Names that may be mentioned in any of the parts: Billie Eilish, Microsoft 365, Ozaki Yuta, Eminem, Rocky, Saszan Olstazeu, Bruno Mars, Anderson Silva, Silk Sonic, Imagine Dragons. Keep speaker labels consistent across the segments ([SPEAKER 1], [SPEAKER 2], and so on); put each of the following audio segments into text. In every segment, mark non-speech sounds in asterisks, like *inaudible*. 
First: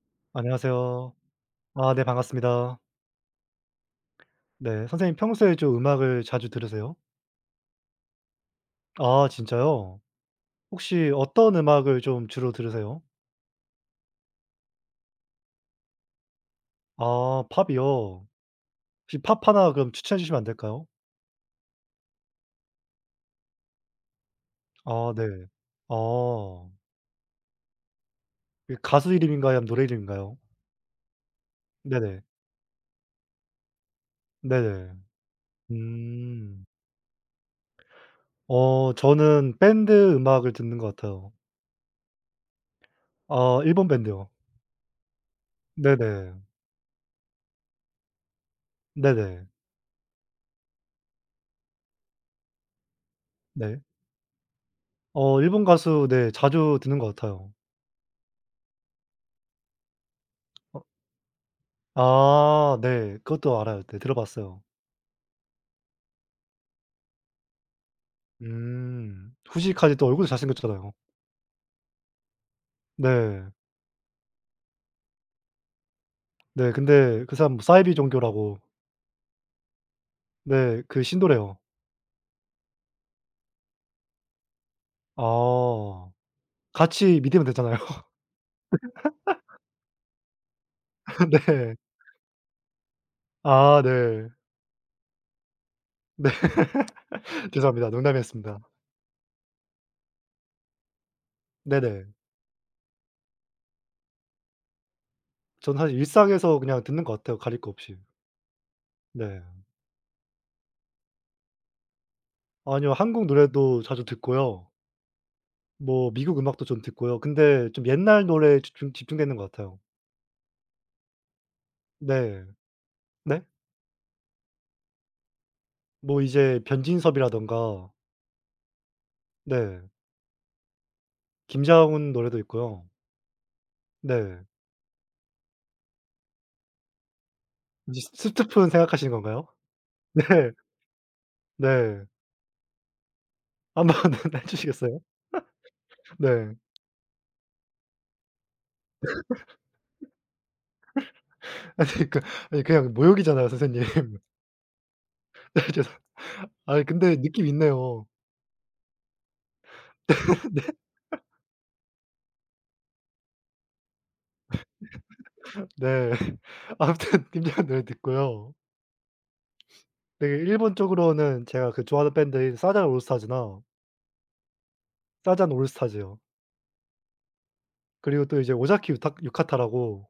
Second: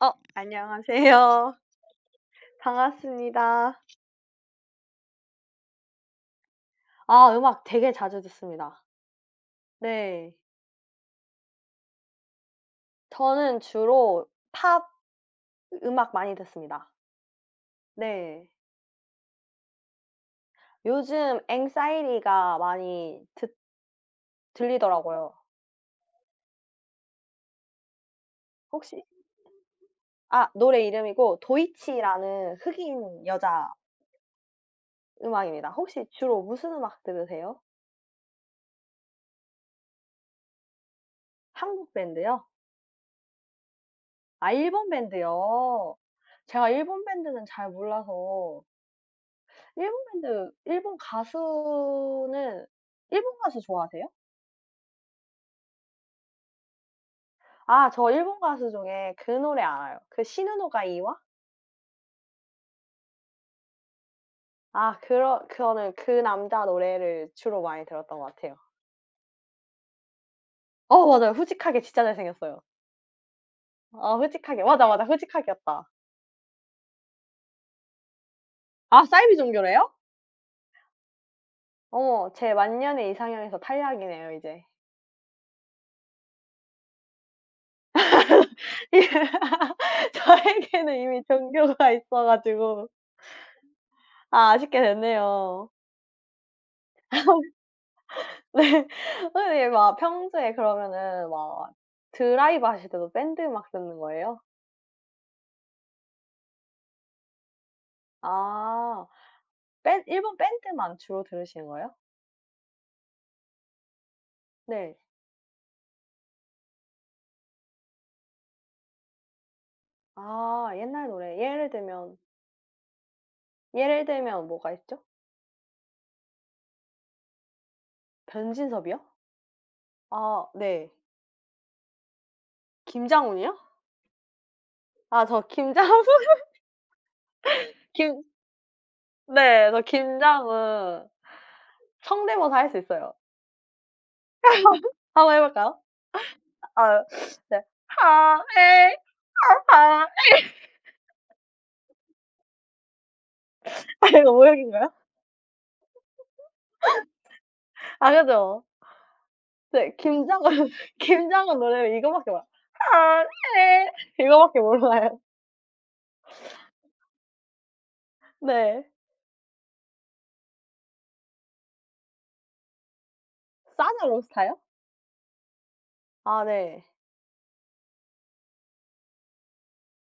[SPEAKER 1] 어
[SPEAKER 2] 안녕하세요.
[SPEAKER 1] 안녕하세요.
[SPEAKER 2] 아 네
[SPEAKER 1] *laughs*
[SPEAKER 2] 반갑습니다.
[SPEAKER 1] 반갑습니다.
[SPEAKER 2] 네. 선생님 평소에 좀 음악을 자주 들으세요?
[SPEAKER 1] 아 음악 되게 자주 듣습니다.
[SPEAKER 2] 아 진짜요?
[SPEAKER 1] 네.
[SPEAKER 2] 혹시 어떤 음악을 좀 주로 들으세요?
[SPEAKER 1] 저는 주로 팝 음악 많이 듣습니다.
[SPEAKER 2] 아 팝이요.
[SPEAKER 1] 네.
[SPEAKER 2] 혹시 팝 하나 그럼 추천해 주시면 안 될까요?
[SPEAKER 1] 요즘 앵사이리가 많이 듣
[SPEAKER 2] 아 네.
[SPEAKER 1] 들리더라고요.
[SPEAKER 2] 아. 이
[SPEAKER 1] 혹시
[SPEAKER 2] 가수 이름인가요? 아니면 노래 이름인가요?
[SPEAKER 1] 아 노래 이름이고
[SPEAKER 2] 네네.
[SPEAKER 1] 도이치라는 흑인 여자
[SPEAKER 2] 네네.
[SPEAKER 1] 음악입니다. 혹시 주로
[SPEAKER 2] 음.
[SPEAKER 1] 무슨 음악 들으세요?
[SPEAKER 2] 저는 밴드 음악을 듣는 것 같아요.
[SPEAKER 1] 한국 밴드요?
[SPEAKER 2] 아 일본 밴드요.
[SPEAKER 1] 아 일본 밴드요.
[SPEAKER 2] 네네.
[SPEAKER 1] 제가 일본 밴드는 잘 몰라서
[SPEAKER 2] 네네.
[SPEAKER 1] 일본 밴드 일본 가수는 일본 가수
[SPEAKER 2] 네.
[SPEAKER 1] 좋아하세요?
[SPEAKER 2] 일본 가수 네 자주 듣는 것 같아요.
[SPEAKER 1] 아 저 일본 가수 중에 그 노래 알아요. 그 시누노가 이와?
[SPEAKER 2] 아 네. 그것도 알아요. 네 들어봤어요.
[SPEAKER 1] 아 그러 거는 그 남자 노래를 주로 많이 들었던 것 같아요.
[SPEAKER 2] 음. 후시까지 또 얼굴도 잘생겼잖아요.
[SPEAKER 1] 어 맞아요. 후지카게 진짜 잘생겼어요.
[SPEAKER 2] 네.
[SPEAKER 1] 아 후지카게. 맞아, 맞아. 후지카게였다.
[SPEAKER 2] 네 근데 그 사람 뭐 사이비 종교라고
[SPEAKER 1] 아 사이비 종교래요?
[SPEAKER 2] 네 그 신도래요.
[SPEAKER 1] 어머 제 만년의 이상형에서 탈락이네요 이제.
[SPEAKER 2] 아. 같이 믿으면 되잖아요. *laughs*
[SPEAKER 1] *laughs* 저에게는 이미
[SPEAKER 2] 네.
[SPEAKER 1] 종교가 있어 가지고
[SPEAKER 2] 아 네.
[SPEAKER 1] 아 아쉽게 됐네요.
[SPEAKER 2] 네 *laughs* 죄송합니다.
[SPEAKER 1] *laughs*
[SPEAKER 2] 농담이었습니다.
[SPEAKER 1] 네. 아니 막 평소에 그러면은 막
[SPEAKER 2] 네네.
[SPEAKER 1] 드라이브 하실 때도 밴드 막 듣는 거예요?
[SPEAKER 2] 저는 사실 일상에서 그냥 듣는 것 같아요, 가릴 거 없이.
[SPEAKER 1] 아.
[SPEAKER 2] 네.
[SPEAKER 1] 밴 일본 밴드만 주로 들으시는 거예요?
[SPEAKER 2] 아니요. 한국 노래도 자주 듣고요.
[SPEAKER 1] 네.
[SPEAKER 2] 뭐 미국 음악도 좀 듣고요. 근데 좀 옛날 노래에 집중되는 것 같아요.
[SPEAKER 1] 아 옛날 노래. 예를 들면
[SPEAKER 2] 네. 네?
[SPEAKER 1] 예를 들면 뭐가 있죠?
[SPEAKER 2] 뭐 이제 변진섭이라든가
[SPEAKER 1] 변진섭이요?
[SPEAKER 2] 네.
[SPEAKER 1] 아 네.
[SPEAKER 2] 김장훈 노래도 있고요.
[SPEAKER 1] 김장훈이요?
[SPEAKER 2] 네.
[SPEAKER 1] 아 저 김장훈 *laughs*
[SPEAKER 2] 이제
[SPEAKER 1] 김
[SPEAKER 2] 스투픈 생각하시는 건가요?
[SPEAKER 1] 네. 저
[SPEAKER 2] *laughs* 네.
[SPEAKER 1] 김장훈
[SPEAKER 2] 네.
[SPEAKER 1] 성대모사 할 수 있어요.
[SPEAKER 2] 한번 *laughs* 해 주시겠어요?
[SPEAKER 1] 한번 해 볼까요?
[SPEAKER 2] 네.
[SPEAKER 1] 아 네. 하에 하하 아
[SPEAKER 2] 아니 그러니까 아니 그냥 모욕이잖아요, 선생님.
[SPEAKER 1] *laughs* 이거
[SPEAKER 2] *laughs*
[SPEAKER 1] 모욕인가요?
[SPEAKER 2] 네 죄송 아 근데 느낌 있네요.
[SPEAKER 1] 아 그죠. 네.
[SPEAKER 2] *laughs* 네.
[SPEAKER 1] 김장은 노래를 *laughs* 이거밖에 몰라요. "하늘에" 이거밖에 몰라요.
[SPEAKER 2] 네. 아무튼 *laughs* 김장훈 노래 듣고요.
[SPEAKER 1] 네.
[SPEAKER 2] 되게 일본 쪽으로는 제가 그 좋아하는 밴드인 사잔 올스타즈나
[SPEAKER 1] 싸냐 로스타요?
[SPEAKER 2] 사잔 올스타즈요.
[SPEAKER 1] 아 네.
[SPEAKER 2] 그리고 또 이제 오자키 유타 유카타라고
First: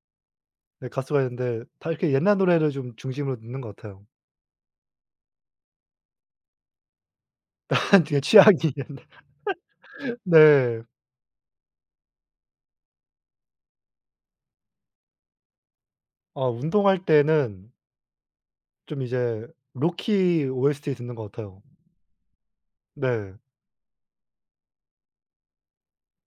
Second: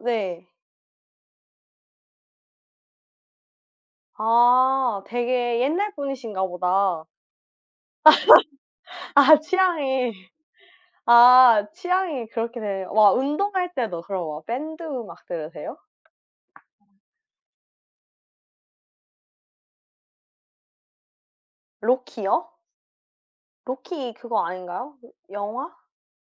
[SPEAKER 1] 네.
[SPEAKER 2] 네 가수가 있는데 다 이렇게 옛날 노래를 좀 중심으로 듣는 것 같아요.
[SPEAKER 1] 아 되게 옛날 분이신가 보다.
[SPEAKER 2] *laughs* 되게 취향이 *laughs*
[SPEAKER 1] 아 취향이
[SPEAKER 2] 네.
[SPEAKER 1] 아 취향이 그렇게 되네요. 막 운동할 때도 그럼 막 밴드 음악 들으세요?
[SPEAKER 2] 아 운동할 때는 좀 이제 로키 OST 듣는 것 같아요.
[SPEAKER 1] 로키요?
[SPEAKER 2] 네.
[SPEAKER 1] 로키 그거 아닌가요? 그 영화?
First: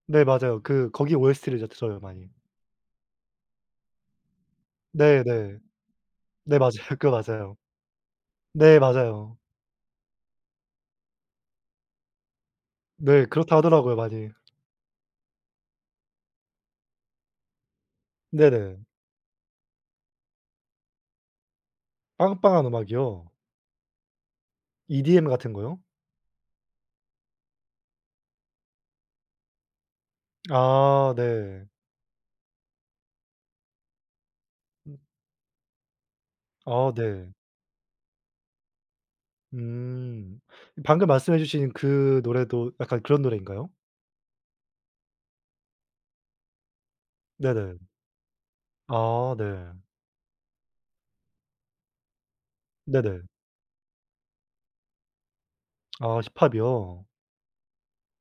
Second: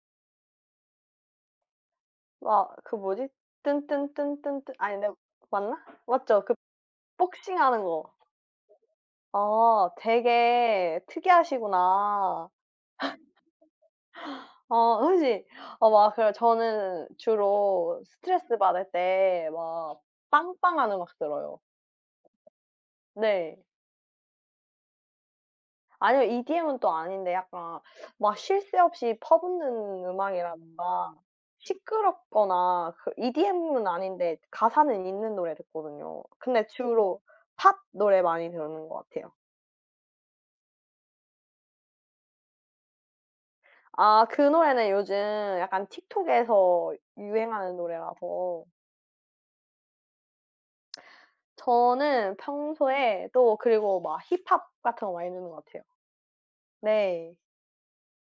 [SPEAKER 2] 네 맞아요. 그 거기 OST를 이제 들어요 많이.
[SPEAKER 1] 막 그 뭐지? 뚠뚠뚠뚠뚠 아닌데
[SPEAKER 2] 네네. 네
[SPEAKER 1] 맞나? 맞죠? 그
[SPEAKER 2] 네, 맞아요. *laughs* 그거 맞아요.
[SPEAKER 1] 복싱하는 거.
[SPEAKER 2] 네 맞아요.
[SPEAKER 1] 아 되게 특이하시구나.
[SPEAKER 2] 네 그렇다 하더라고요 많이.
[SPEAKER 1] 어 그지? 어 막 그래 저는 주로 스트레스
[SPEAKER 2] 네네.
[SPEAKER 1] 받을 때 막 빵빵한 음악 들어요.
[SPEAKER 2] 빵빵한 음악이요?
[SPEAKER 1] 네.
[SPEAKER 2] EDM 같은 거요?
[SPEAKER 1] 아니면 EDM은 또 아닌데 약간 막 쉴 새 없이 퍼붓는
[SPEAKER 2] 아
[SPEAKER 1] 음악이라든가
[SPEAKER 2] 네.
[SPEAKER 1] 시끄럽거나 그 EDM은 아닌데 가사는
[SPEAKER 2] 음
[SPEAKER 1] 있는 노래 듣거든요. 근데
[SPEAKER 2] 아
[SPEAKER 1] 주로
[SPEAKER 2] 네.
[SPEAKER 1] 팝 노래 많이 듣는 것 같아요.
[SPEAKER 2] 음. 방금 말씀해 주신 그 노래도 약간 그런 노래인가요?
[SPEAKER 1] 아 그 노래는 요즘 약간 틱톡에서
[SPEAKER 2] 네네.
[SPEAKER 1] 유행하는 노래라서
[SPEAKER 2] 아 네.
[SPEAKER 1] 저는
[SPEAKER 2] 네네.
[SPEAKER 1] 평소에 또 그리고 막 힙합 같은 거 많이 듣는 것 같아요.
[SPEAKER 2] 아 힙합이요?
[SPEAKER 1] 네.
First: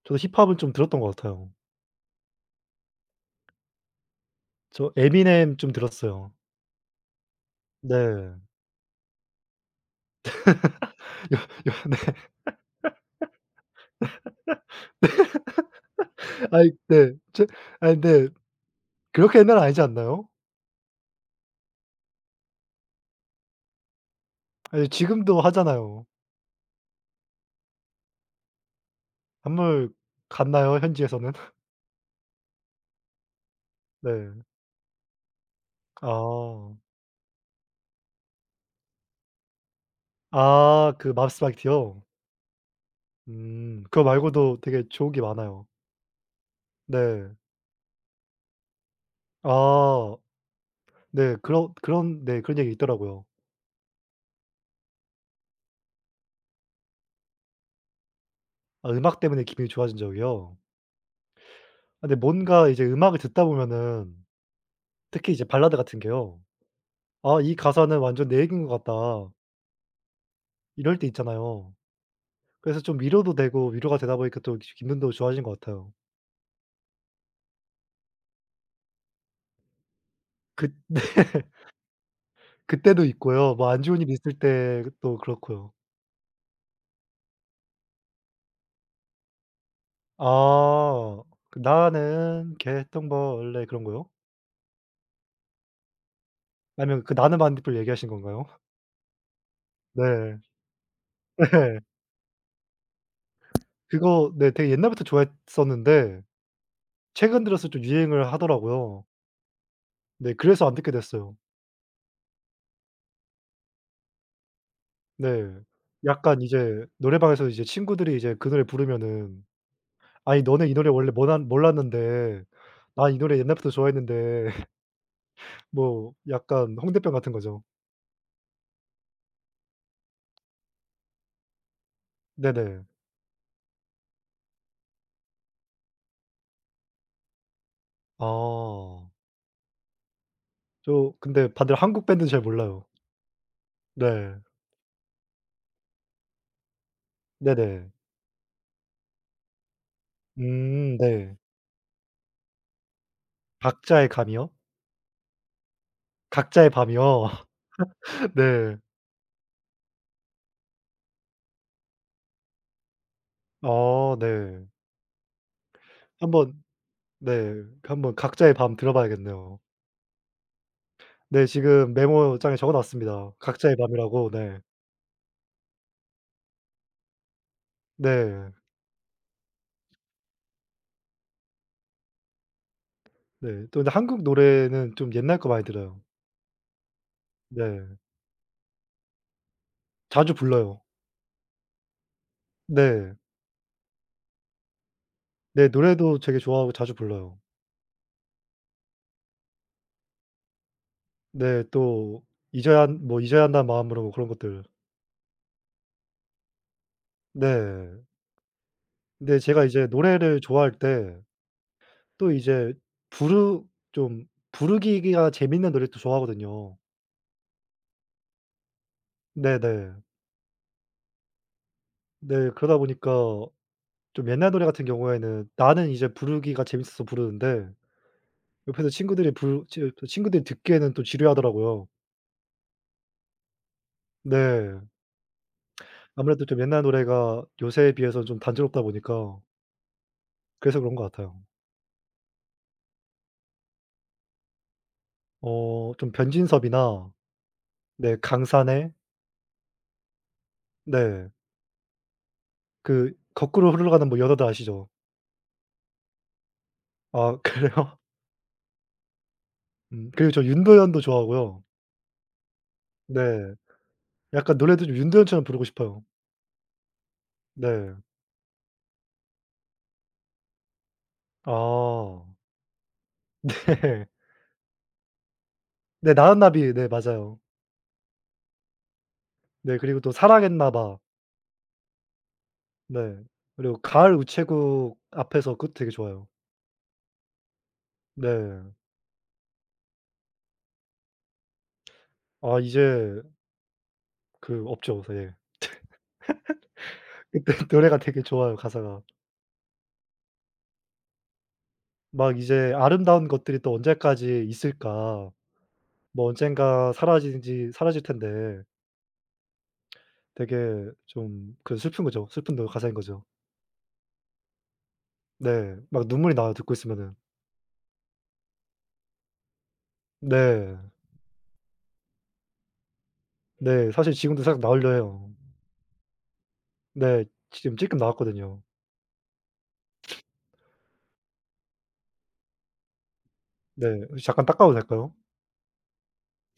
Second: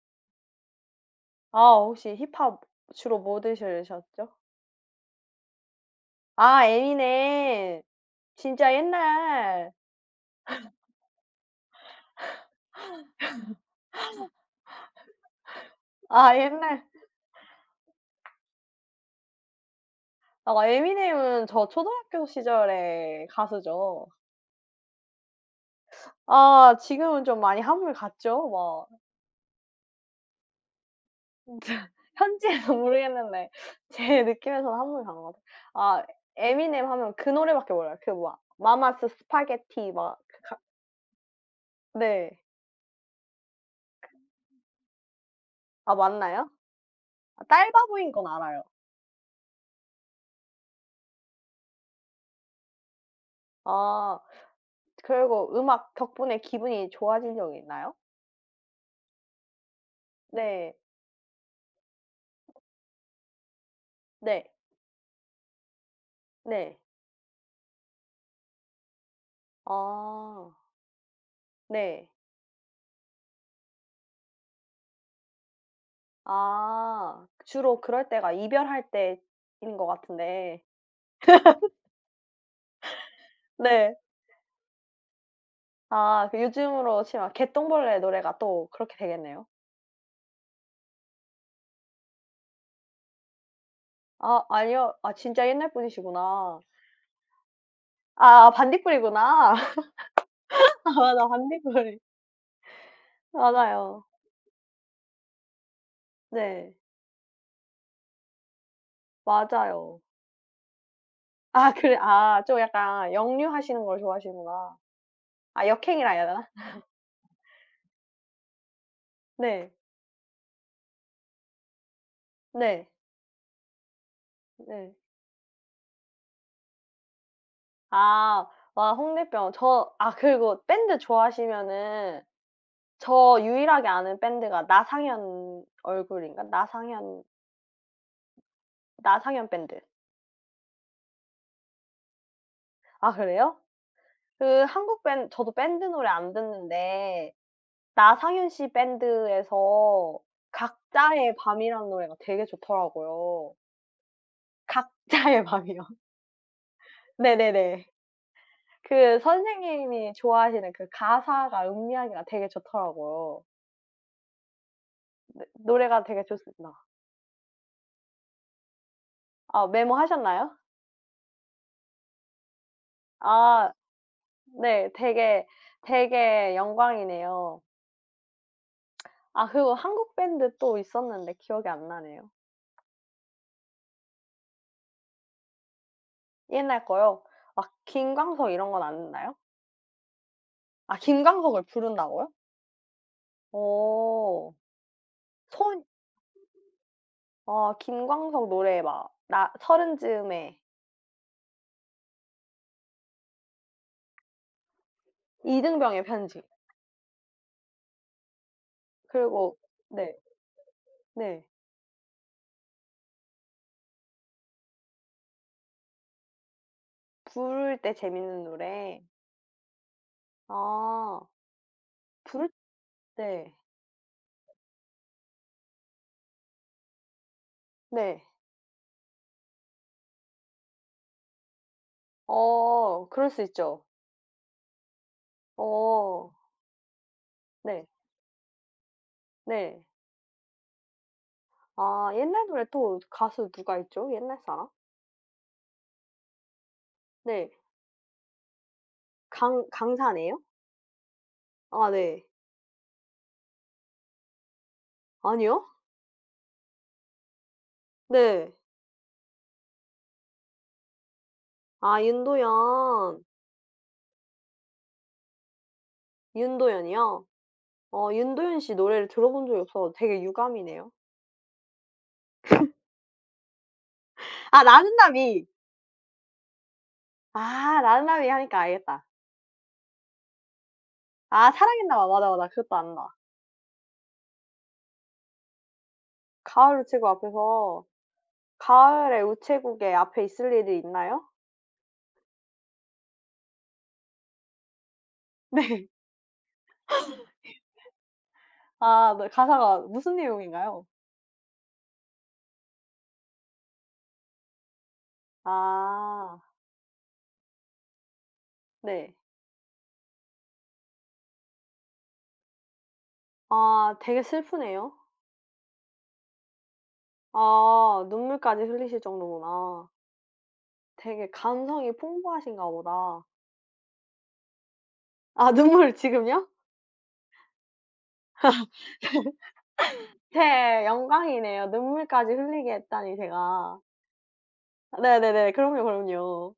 [SPEAKER 2] 저도 힙합은 좀 들었던 것 같아요.
[SPEAKER 1] 아 혹시 힙합 주로 뭐 들으셨죠?
[SPEAKER 2] 저 에미넴 좀 들었어요.
[SPEAKER 1] 아 에미넴.
[SPEAKER 2] 네. 여
[SPEAKER 1] 진짜 옛날
[SPEAKER 2] 여 네.
[SPEAKER 1] 아
[SPEAKER 2] 아이
[SPEAKER 1] 옛날
[SPEAKER 2] 네. 제 아이 근데 그렇게 옛날은 아니지 않나요?
[SPEAKER 1] 아 에미넴은 저 초등학교 시절의 가수죠.
[SPEAKER 2] 아니 지금도 하잖아요.
[SPEAKER 1] 아 지금은 좀 많이 한물 갔죠. 막
[SPEAKER 2] 안물 갔나요? 현지에서는? *laughs*
[SPEAKER 1] *laughs* 현지에서 모르겠는데 제
[SPEAKER 2] 네.
[SPEAKER 1] 느낌에서는 한물 간 것 같아요. 아
[SPEAKER 2] 아.
[SPEAKER 1] 에미넴 하면 그 노래밖에 몰라요. 그 막 마마스 스파게티 막 그 가
[SPEAKER 2] 아 그 맙스 바이트요?
[SPEAKER 1] 네.
[SPEAKER 2] 음. 그거 말고도 되게 좋은 게 많아요.
[SPEAKER 1] 아 맞나요?
[SPEAKER 2] 네.
[SPEAKER 1] 아 딸바보인 건 알아요.
[SPEAKER 2] 아 네. 그런 그런 네 그런 얘기 있더라고요.
[SPEAKER 1] 아 그리고 음악 덕분에 기분이 좋아진 적이 있나요?
[SPEAKER 2] 아 음악 때문에 기분이 좋아진 적이요?
[SPEAKER 1] 네.
[SPEAKER 2] 아 근데 뭔가 이제 음악을 듣다 보면은
[SPEAKER 1] 네.
[SPEAKER 2] 특히 이제 발라드 같은 게요.
[SPEAKER 1] 네.
[SPEAKER 2] '아 이 가사는 완전 내 얘기인 것 같다.'
[SPEAKER 1] 아.
[SPEAKER 2] 이럴 때 있잖아요.
[SPEAKER 1] 네.
[SPEAKER 2] 그래서 좀 위로도 되고 위로가 되다 보니까 또 기 기분도 좋아진 것 같아요.
[SPEAKER 1] 아 주로 그럴 때가 이별할 때인 것 같은데
[SPEAKER 2] 그 *laughs* 네. 그때도 있고요. 뭐 안
[SPEAKER 1] 네.
[SPEAKER 2] 좋은 일 있을 때 또 그렇고요.
[SPEAKER 1] 아 그 요즘으로 치면 개똥벌레 노래가 또 그렇게 되겠네요.
[SPEAKER 2] 아. 그 나는 개똥벌레 그런 거요?
[SPEAKER 1] 아 아니요. 아 진짜 옛날 분이시구나.
[SPEAKER 2] 아니면 그 나는 반딧불 얘기하신 건가요?
[SPEAKER 1] 아
[SPEAKER 2] *laughs*
[SPEAKER 1] 반딧불이구나. *laughs*
[SPEAKER 2] 네.
[SPEAKER 1] 아 맞아.
[SPEAKER 2] 네.
[SPEAKER 1] 반딧불이. 맞아요.
[SPEAKER 2] 그거 네 되게 옛날부터 좋아했었는데
[SPEAKER 1] 네.
[SPEAKER 2] 최근 들어서 좀 유행을 하더라고요.
[SPEAKER 1] 맞아요.
[SPEAKER 2] 네 그래서 안 듣게 됐어요.
[SPEAKER 1] 아 그래 아 좀 약간 역류하시는 걸 좋아하시는구나.
[SPEAKER 2] 네.
[SPEAKER 1] 아 역행이라 해야
[SPEAKER 2] 약간
[SPEAKER 1] 되나?
[SPEAKER 2] 이제 노래방에서 이제 친구들이 이제 그 노래 부르면은
[SPEAKER 1] 네.
[SPEAKER 2] 아니 너는 이 노래 원래 모 몰랐는데
[SPEAKER 1] 네.
[SPEAKER 2] 나 이 노래 옛날부터 좋아했는데 *laughs*
[SPEAKER 1] 네.
[SPEAKER 2] 뭐 약간 홍대병 같은 거죠.
[SPEAKER 1] 아. 와 홍대병. 저 아 그리고 밴드 좋아하시면은
[SPEAKER 2] 네네.
[SPEAKER 1] 저 유일하게 아는 밴드가 나상현 얼굴인가? 나상현
[SPEAKER 2] 아.
[SPEAKER 1] 나상현 밴드.
[SPEAKER 2] 저 근데 다들 한국 밴드는 잘 몰라요.
[SPEAKER 1] 아 그래요?
[SPEAKER 2] 네.
[SPEAKER 1] 그 한국 밴 저도 밴드 노래 안 듣는데
[SPEAKER 2] 네네.
[SPEAKER 1] 나상현 씨 밴드에서
[SPEAKER 2] 네.
[SPEAKER 1] 각자의 밤이라는 노래가 되게 좋더라고요.
[SPEAKER 2] 각자의 감이요?
[SPEAKER 1] 각자의 *laughs* 밤이요.
[SPEAKER 2] 각자의 밤이요?
[SPEAKER 1] 네네네.
[SPEAKER 2] *laughs* 네.
[SPEAKER 1] 그 선생님이 좋아하시는 그 가사가 음미하기가 되게 좋더라고요.
[SPEAKER 2] 아 네.
[SPEAKER 1] 네 노래가 되게
[SPEAKER 2] 한번
[SPEAKER 1] 좋습니다.
[SPEAKER 2] 네. 한번 각자의 밤 들어봐야겠네요.
[SPEAKER 1] 아 메모하셨나요?
[SPEAKER 2] 네 지금 메모장에 적어 놨습니다.
[SPEAKER 1] 아
[SPEAKER 2] 각자의 밤이라고. 네.
[SPEAKER 1] 네. 되게, 되게 영광이네요.
[SPEAKER 2] 네.
[SPEAKER 1] 아 그리고 한국 밴드 또 있었는데 기억이 안 나네요.
[SPEAKER 2] 네. 또 근데 한국 노래는 좀 옛날 거 많이 들어요.
[SPEAKER 1] 옛날 거요? 막
[SPEAKER 2] 네.
[SPEAKER 1] 김광석 이런 건 안 나요?
[SPEAKER 2] 자주 불러요.
[SPEAKER 1] 아 김광석을 부른다고요?
[SPEAKER 2] 네.
[SPEAKER 1] 어.
[SPEAKER 2] 네
[SPEAKER 1] 손
[SPEAKER 2] 노래도 되게 좋아하고 자주 불러요.
[SPEAKER 1] 아 김광석 노래 막 나 서른 즈음에
[SPEAKER 2] 네 또 잊어야 한 뭐 잊어야 한다는 마음으로 뭐 그런 것들.
[SPEAKER 1] 이등병의 편지
[SPEAKER 2] 네. 근데
[SPEAKER 1] 그리고
[SPEAKER 2] 제가 이제
[SPEAKER 1] 네.
[SPEAKER 2] 노래를 좋아할 때
[SPEAKER 1] 네.
[SPEAKER 2] 또 이제 부르 좀 부르기가 재밌는 노래를 또 좋아하거든요.
[SPEAKER 1] 부를 때 재밌는 노래.
[SPEAKER 2] 네네.
[SPEAKER 1] 아. 부를
[SPEAKER 2] 네 그러다 보니까
[SPEAKER 1] 때
[SPEAKER 2] 좀 옛날 노래 같은 경우에는 나는 이제 부르기가 재밌어서 부르는데
[SPEAKER 1] 네.
[SPEAKER 2] 옆에서 친구들이 부르 치 친구들이 듣기에는 또 지루해하더라고요.
[SPEAKER 1] 어 그럴 수 있죠.
[SPEAKER 2] 네.
[SPEAKER 1] 어
[SPEAKER 2] 아무래도 좀 옛날 노래가
[SPEAKER 1] 네.
[SPEAKER 2] 요새에 비해서 좀 단조롭다 보니까
[SPEAKER 1] 네.
[SPEAKER 2] 그래서 그런 것 같아요.
[SPEAKER 1] 아 옛날 노래 또 가수 누가 있죠? 옛날 사람?
[SPEAKER 2] 좀 변진섭이나
[SPEAKER 1] 네.
[SPEAKER 2] 네 강산의
[SPEAKER 1] 강 강사네요?
[SPEAKER 2] 네
[SPEAKER 1] 아 네.
[SPEAKER 2] 그 거꾸로 흘러가는 뭐 여자들 아시죠?
[SPEAKER 1] 아니요?
[SPEAKER 2] 아 *laughs* 그래요?
[SPEAKER 1] 네.
[SPEAKER 2] 그리고 저 윤도현도 좋아하고요.
[SPEAKER 1] 아 윤도현.
[SPEAKER 2] 네. 약간 노래도 좀 윤도현처럼 부르고 싶어요.
[SPEAKER 1] 윤도현이요?
[SPEAKER 2] 네.
[SPEAKER 1] 어 윤도현 씨 노래를 들어본 적이 없어서 되게 유감이네요.
[SPEAKER 2] 아. 네.
[SPEAKER 1] 아 나는나비
[SPEAKER 2] 네 나은나비 네 맞아요.
[SPEAKER 1] 아 나는나비 하니까 알겠다.
[SPEAKER 2] 네 그리고 또 사랑했나 봐.
[SPEAKER 1] 아 사랑했나 봐. 맞아, 맞아. 그것도
[SPEAKER 2] 네.
[SPEAKER 1] 안다.
[SPEAKER 2] 그리고 가을 우체국 앞에서 그것도 되게 좋아요.
[SPEAKER 1] 가을을 치고 앞에서
[SPEAKER 2] 네.
[SPEAKER 1] 가을의 우체국에 앞에 있을 일이 있나요?
[SPEAKER 2] 아 이제 그 없죠. 예.
[SPEAKER 1] *laughs* 네.
[SPEAKER 2] *laughs* 그때 노래가 되게 좋아요 가사가.
[SPEAKER 1] 아 네. 가사가 무슨 내용인가요?
[SPEAKER 2] 막 이제 '아름다운 것들이 또 언제까지 있을까.' 뭐
[SPEAKER 1] 아
[SPEAKER 2] 언젠가 사라지지 사라질 텐데
[SPEAKER 1] 네.
[SPEAKER 2] 되게 좀 그 슬픈 거죠. 슬픈 노 가사인 거죠.
[SPEAKER 1] 아 되게 슬프네요.
[SPEAKER 2] 네. 막 눈물이 나요 듣고 있으면은.
[SPEAKER 1] 아 눈물까지 흘리실 정도구나.
[SPEAKER 2] 네.
[SPEAKER 1] 되게 감성이 풍부하신가 보다.
[SPEAKER 2] 네. 사실 지금도 살짝 나오려 해요.
[SPEAKER 1] 아 *laughs* 눈물 지금요?
[SPEAKER 2] 네. 지금 찔끔 나왔거든요.
[SPEAKER 1] 네. 영광이네요. 눈물까지 흘리게 했다니 제가.
[SPEAKER 2] 네. 혹시 잠깐 닦아도 될까요?
[SPEAKER 1] 네네네. 그럼요, 그럼요.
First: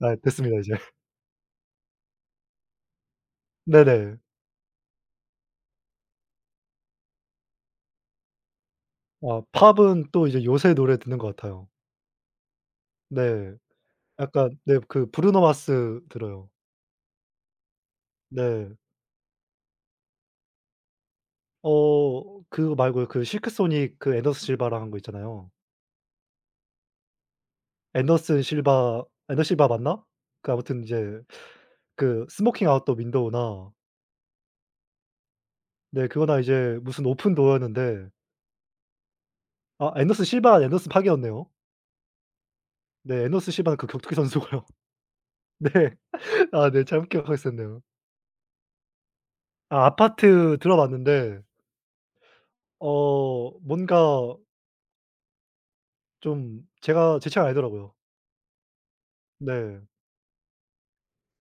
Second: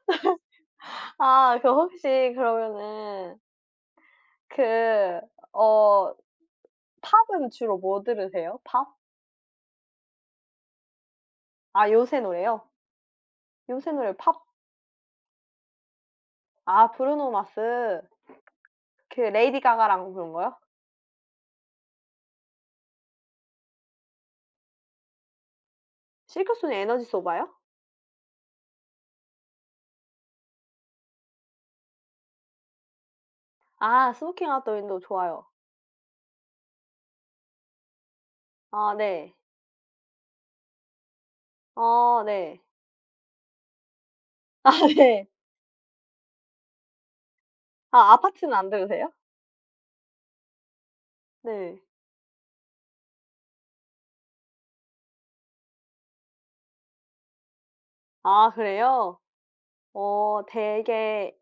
[SPEAKER 2] 네 됐습니다 이제. *laughs*
[SPEAKER 1] 아 그 혹시 그러면은
[SPEAKER 2] 네네.
[SPEAKER 1] 그 어 팝은 주로 뭐 들으세요? 팝?
[SPEAKER 2] 아 팝은 또 이제 요새 노래 듣는 것 같아요.
[SPEAKER 1] 아 요새 노래요?
[SPEAKER 2] 네.
[SPEAKER 1] 요새 노래 팝
[SPEAKER 2] 약간 네 그 브루노 마스 들어요.
[SPEAKER 1] 아 브루노 마스.
[SPEAKER 2] 네.
[SPEAKER 1] 그 레이디 가가랑 부른 거요?
[SPEAKER 2] 그거 말고 그 실크소닉 그 앤더스 실바랑 한 거 있잖아요.
[SPEAKER 1] 실크 소닉 에너지 소바요?
[SPEAKER 2] 앤더슨 실바 앤더 실바 맞나? 그 아무튼 이제 그 스모킹 아웃 더 윈도우나
[SPEAKER 1] 아 스모킹 아웃 더 윈도우 좋아요.
[SPEAKER 2] 네 그거나 이제 무슨 오픈 도어였는데
[SPEAKER 1] 아 네.
[SPEAKER 2] 아 앤더슨 실바 앤더슨 파기였네요.
[SPEAKER 1] 어 네.
[SPEAKER 2] 네 앤더슨 실바는 그 격투기 선수고요.
[SPEAKER 1] *laughs* 아 네.
[SPEAKER 2] *laughs* 네. 아 네 잘못 기억하고 있었네요.
[SPEAKER 1] 아 아파트는 안 들으세요?
[SPEAKER 2] 아 아파트 들어봤는데
[SPEAKER 1] 네.
[SPEAKER 2] 어 뭔가 좀 제가 제 취향이 아니더라고요.
[SPEAKER 1] 아 그래요?
[SPEAKER 2] 네.
[SPEAKER 1] 어 되게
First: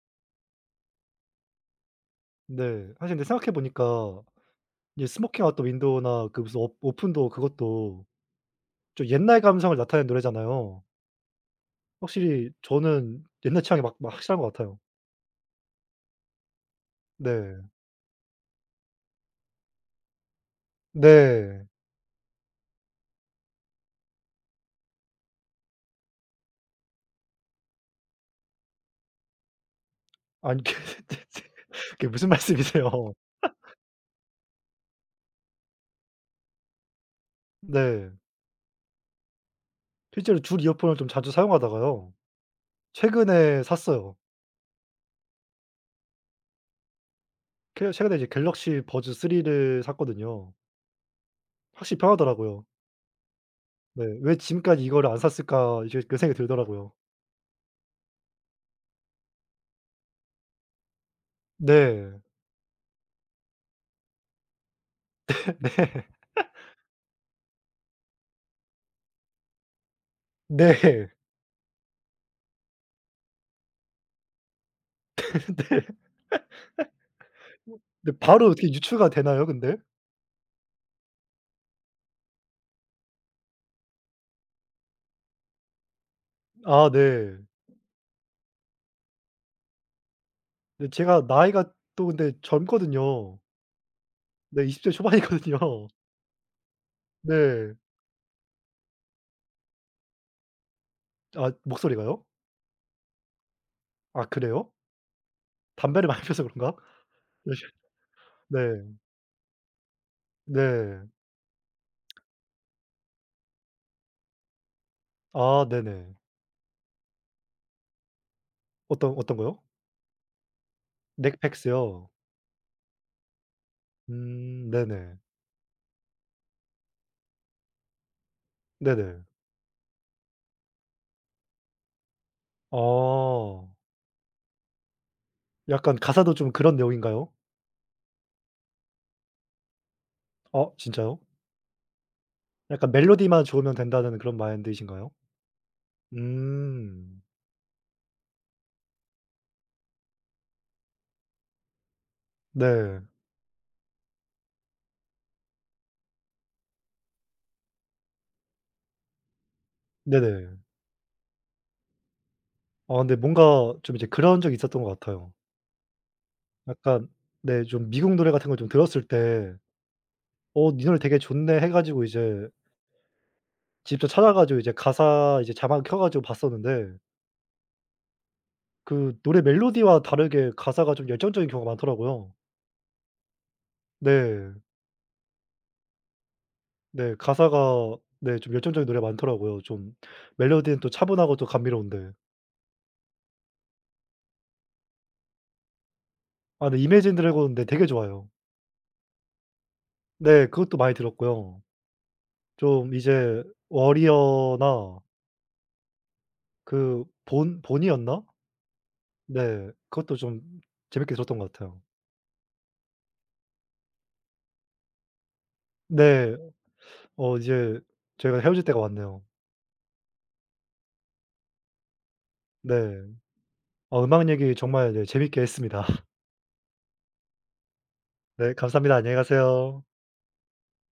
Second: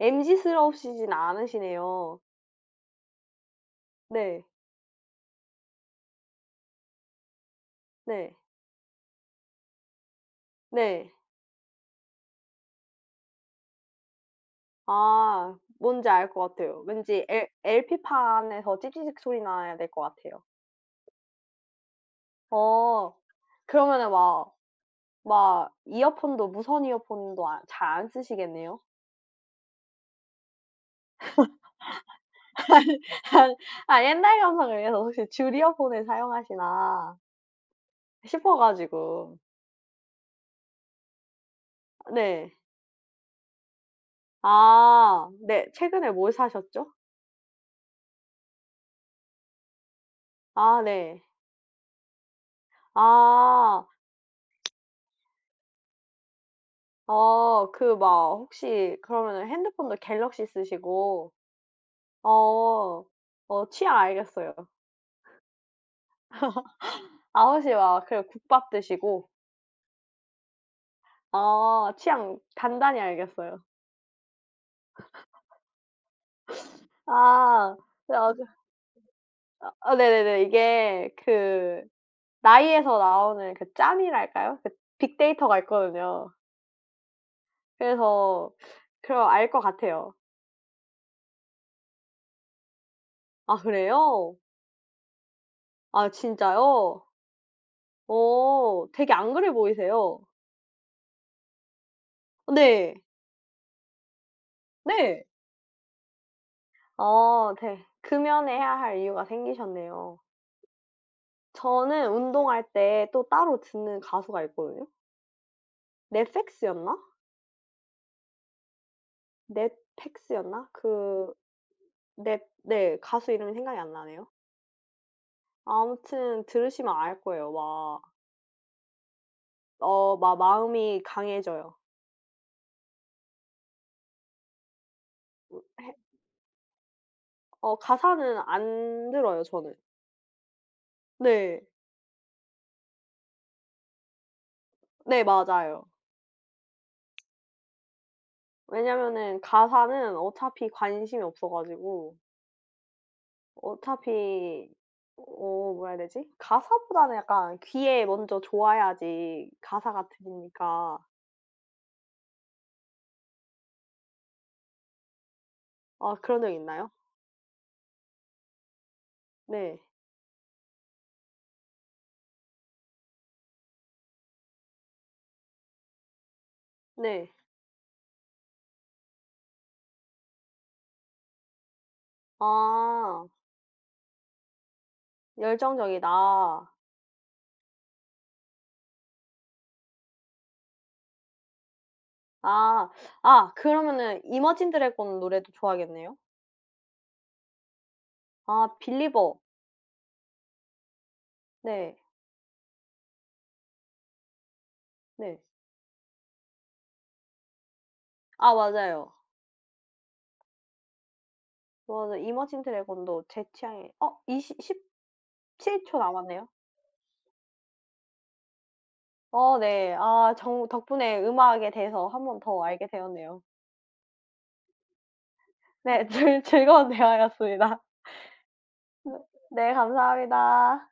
[SPEAKER 1] 엠지스러우시진 않으시네요.
[SPEAKER 2] 네. 사실 근데 생각해 보니까
[SPEAKER 1] 네.
[SPEAKER 2] 이 스모킹 아웃 더 윈도우나 그 무슨 오 오픈 도어 그것도
[SPEAKER 1] 네.
[SPEAKER 2] 좀 옛날 감성을 나타낸 노래잖아요.
[SPEAKER 1] 네.
[SPEAKER 2] 확실히 저는 옛날 취향이 막 확실한 것 같아요.
[SPEAKER 1] 아 뭔지 알 것 같아요. 왠지 엘
[SPEAKER 2] 네.
[SPEAKER 1] LP 판에서 찌찌직 소리 나야 될 것 같아요.
[SPEAKER 2] 네.
[SPEAKER 1] 어. 그러면은 막 막 이어폰도 무선 이어폰도 아 잘 안 쓰시겠네요?
[SPEAKER 2] 아니 그게 *laughs* 그게 무슨 말씀이세요.
[SPEAKER 1] 아 옛날 감성을 위해서 혹시 줄 이어폰을 사용하시나
[SPEAKER 2] 네.
[SPEAKER 1] 싶어 가지고.
[SPEAKER 2] 실제로 줄 이어폰을 좀 자주 사용하다가요.
[SPEAKER 1] 네.
[SPEAKER 2] 최근에 샀어요.
[SPEAKER 1] 아 네. 최근에 뭘 사셨죠?
[SPEAKER 2] 그 최근에 이제 갤럭시 버즈 3를 샀거든요.
[SPEAKER 1] 아 네.
[SPEAKER 2] 확실히 편하더라고요.
[SPEAKER 1] 아.
[SPEAKER 2] 네. '왜 지금까지 이거를 안 샀을까?' 이제 그 생각이 들더라고요.
[SPEAKER 1] 어 그 막 혹시 그러면은 핸드폰도 갤럭시 쓰시고
[SPEAKER 2] 네.
[SPEAKER 1] 어. 어 취향 알겠어요.
[SPEAKER 2] *laughs*
[SPEAKER 1] 아 혹시 막 그 국밥 드시고
[SPEAKER 2] 네. 네.
[SPEAKER 1] 어 취향 단단히 알겠어요.
[SPEAKER 2] 네.
[SPEAKER 1] 아. 네
[SPEAKER 2] 근데 바로
[SPEAKER 1] 아
[SPEAKER 2] 어떻게 유추가 되나요 근데?
[SPEAKER 1] 아 네네네. 이게 그 나이에서 나오는 그 짬이랄까요? 그 빅데이터가 있거든요.
[SPEAKER 2] 아 네.
[SPEAKER 1] 그래서 그럼 알 것 같아요.
[SPEAKER 2] 근데 제가 나이가 또 근데 젊거든요.
[SPEAKER 1] '아 그래요?
[SPEAKER 2] 네 20 대 초반이거든요.
[SPEAKER 1] 아 진짜요?
[SPEAKER 2] 네.
[SPEAKER 1] 어 되게 안 그래 보이세요.'
[SPEAKER 2] 아 목소리가요?
[SPEAKER 1] 네.
[SPEAKER 2] 아 그래요?
[SPEAKER 1] 네.
[SPEAKER 2] 담배를 많이 피워서 그런가?
[SPEAKER 1] 어
[SPEAKER 2] 네.
[SPEAKER 1] 네.
[SPEAKER 2] 네.
[SPEAKER 1] 금연해야 할 이유가 생기셨네요.
[SPEAKER 2] 네.
[SPEAKER 1] 저는 운동할 때 또 따로 듣는 가수가 있거든요.
[SPEAKER 2] 아 네네.
[SPEAKER 1] 넷팩스였나?
[SPEAKER 2] 어떤 거요?
[SPEAKER 1] 넷팩스였나? 그
[SPEAKER 2] 넥팩스요?
[SPEAKER 1] 넷 네 가수 이름이 생각이 안 나네요.
[SPEAKER 2] 네네.
[SPEAKER 1] 아무튼 들으시면 알 거예요. 와,
[SPEAKER 2] 네네.
[SPEAKER 1] 어 막 마음이 강해져요.
[SPEAKER 2] 아. 약간
[SPEAKER 1] 해
[SPEAKER 2] 가사도 좀 그런 내용인가요?
[SPEAKER 1] 어 가사는 안 들어요 저는.
[SPEAKER 2] 어 진짜요?
[SPEAKER 1] 네.
[SPEAKER 2] 약간 멜로디만 좋으면 된다는 그런 마인드이신가요?
[SPEAKER 1] 네 맞아요.
[SPEAKER 2] 음.
[SPEAKER 1] 왜냐면은 가사는 어차피 관심이 없어 가지고
[SPEAKER 2] 네.
[SPEAKER 1] 어차피 어 뭐라 해야 되지? 가사보다는 약간 귀에 먼저 좋아야지 가사가
[SPEAKER 2] 네네.
[SPEAKER 1] 들리니까.
[SPEAKER 2] 아 근데 뭔가 좀 이제 그런 적이 있었던 것 같아요.
[SPEAKER 1] 아 그런 적 있나요?
[SPEAKER 2] 약간 네 좀 미국 노래 같은 걸 좀 들었을 때
[SPEAKER 1] 네.
[SPEAKER 2] 어 니 노래 되게 좋네 해 가지고 이제 직접 찾아 가지고 이제 가사 이제 자막을 켜 가지고 봤었는데
[SPEAKER 1] 네.
[SPEAKER 2] 그 노래 멜로디와 다르게 가사가 좀 열정적인 경우가 많더라고요.
[SPEAKER 1] 아.
[SPEAKER 2] 네.
[SPEAKER 1] 열정적이다.
[SPEAKER 2] 네. 가사가 네 좀 열정적인 노래가 많더라고요. 좀 멜로디는 또 차분하고 또 감미로운데.
[SPEAKER 1] 아. 아 그러면은 이머진 드래곤 노래도 좋아하겠네요?
[SPEAKER 2] 아 네 이매진 드래곤 네 되게 좋아요.
[SPEAKER 1] 아 빌리버.
[SPEAKER 2] 네 그것도 많이 들었고요.
[SPEAKER 1] 네.
[SPEAKER 2] 좀 이제 워리어나
[SPEAKER 1] 네.
[SPEAKER 2] 그 본 본이었나?
[SPEAKER 1] 아 맞아요.
[SPEAKER 2] 네. 그것도 좀 재밌게 들었던 것 같아요.
[SPEAKER 1] 맞아요. 이머진 드래곤도 제 취향에 어 이십17초
[SPEAKER 2] 네.
[SPEAKER 1] 남았네요.
[SPEAKER 2] 이제 저희가 헤어질 때가 왔네요.
[SPEAKER 1] 어 네. 아 정 덕분에 음악에 대해서 한 번 더 알게
[SPEAKER 2] 네.
[SPEAKER 1] 되었네요.
[SPEAKER 2] 음악 얘기 정말 네 재밌게 했습니다. *laughs*
[SPEAKER 1] 네. *laughs* 즐 즐거운 대화였습니다.
[SPEAKER 2] 네 감사합니다.
[SPEAKER 1] 네.
[SPEAKER 2] 안녕히
[SPEAKER 1] 네
[SPEAKER 2] 가세요.
[SPEAKER 1] 감사합니다.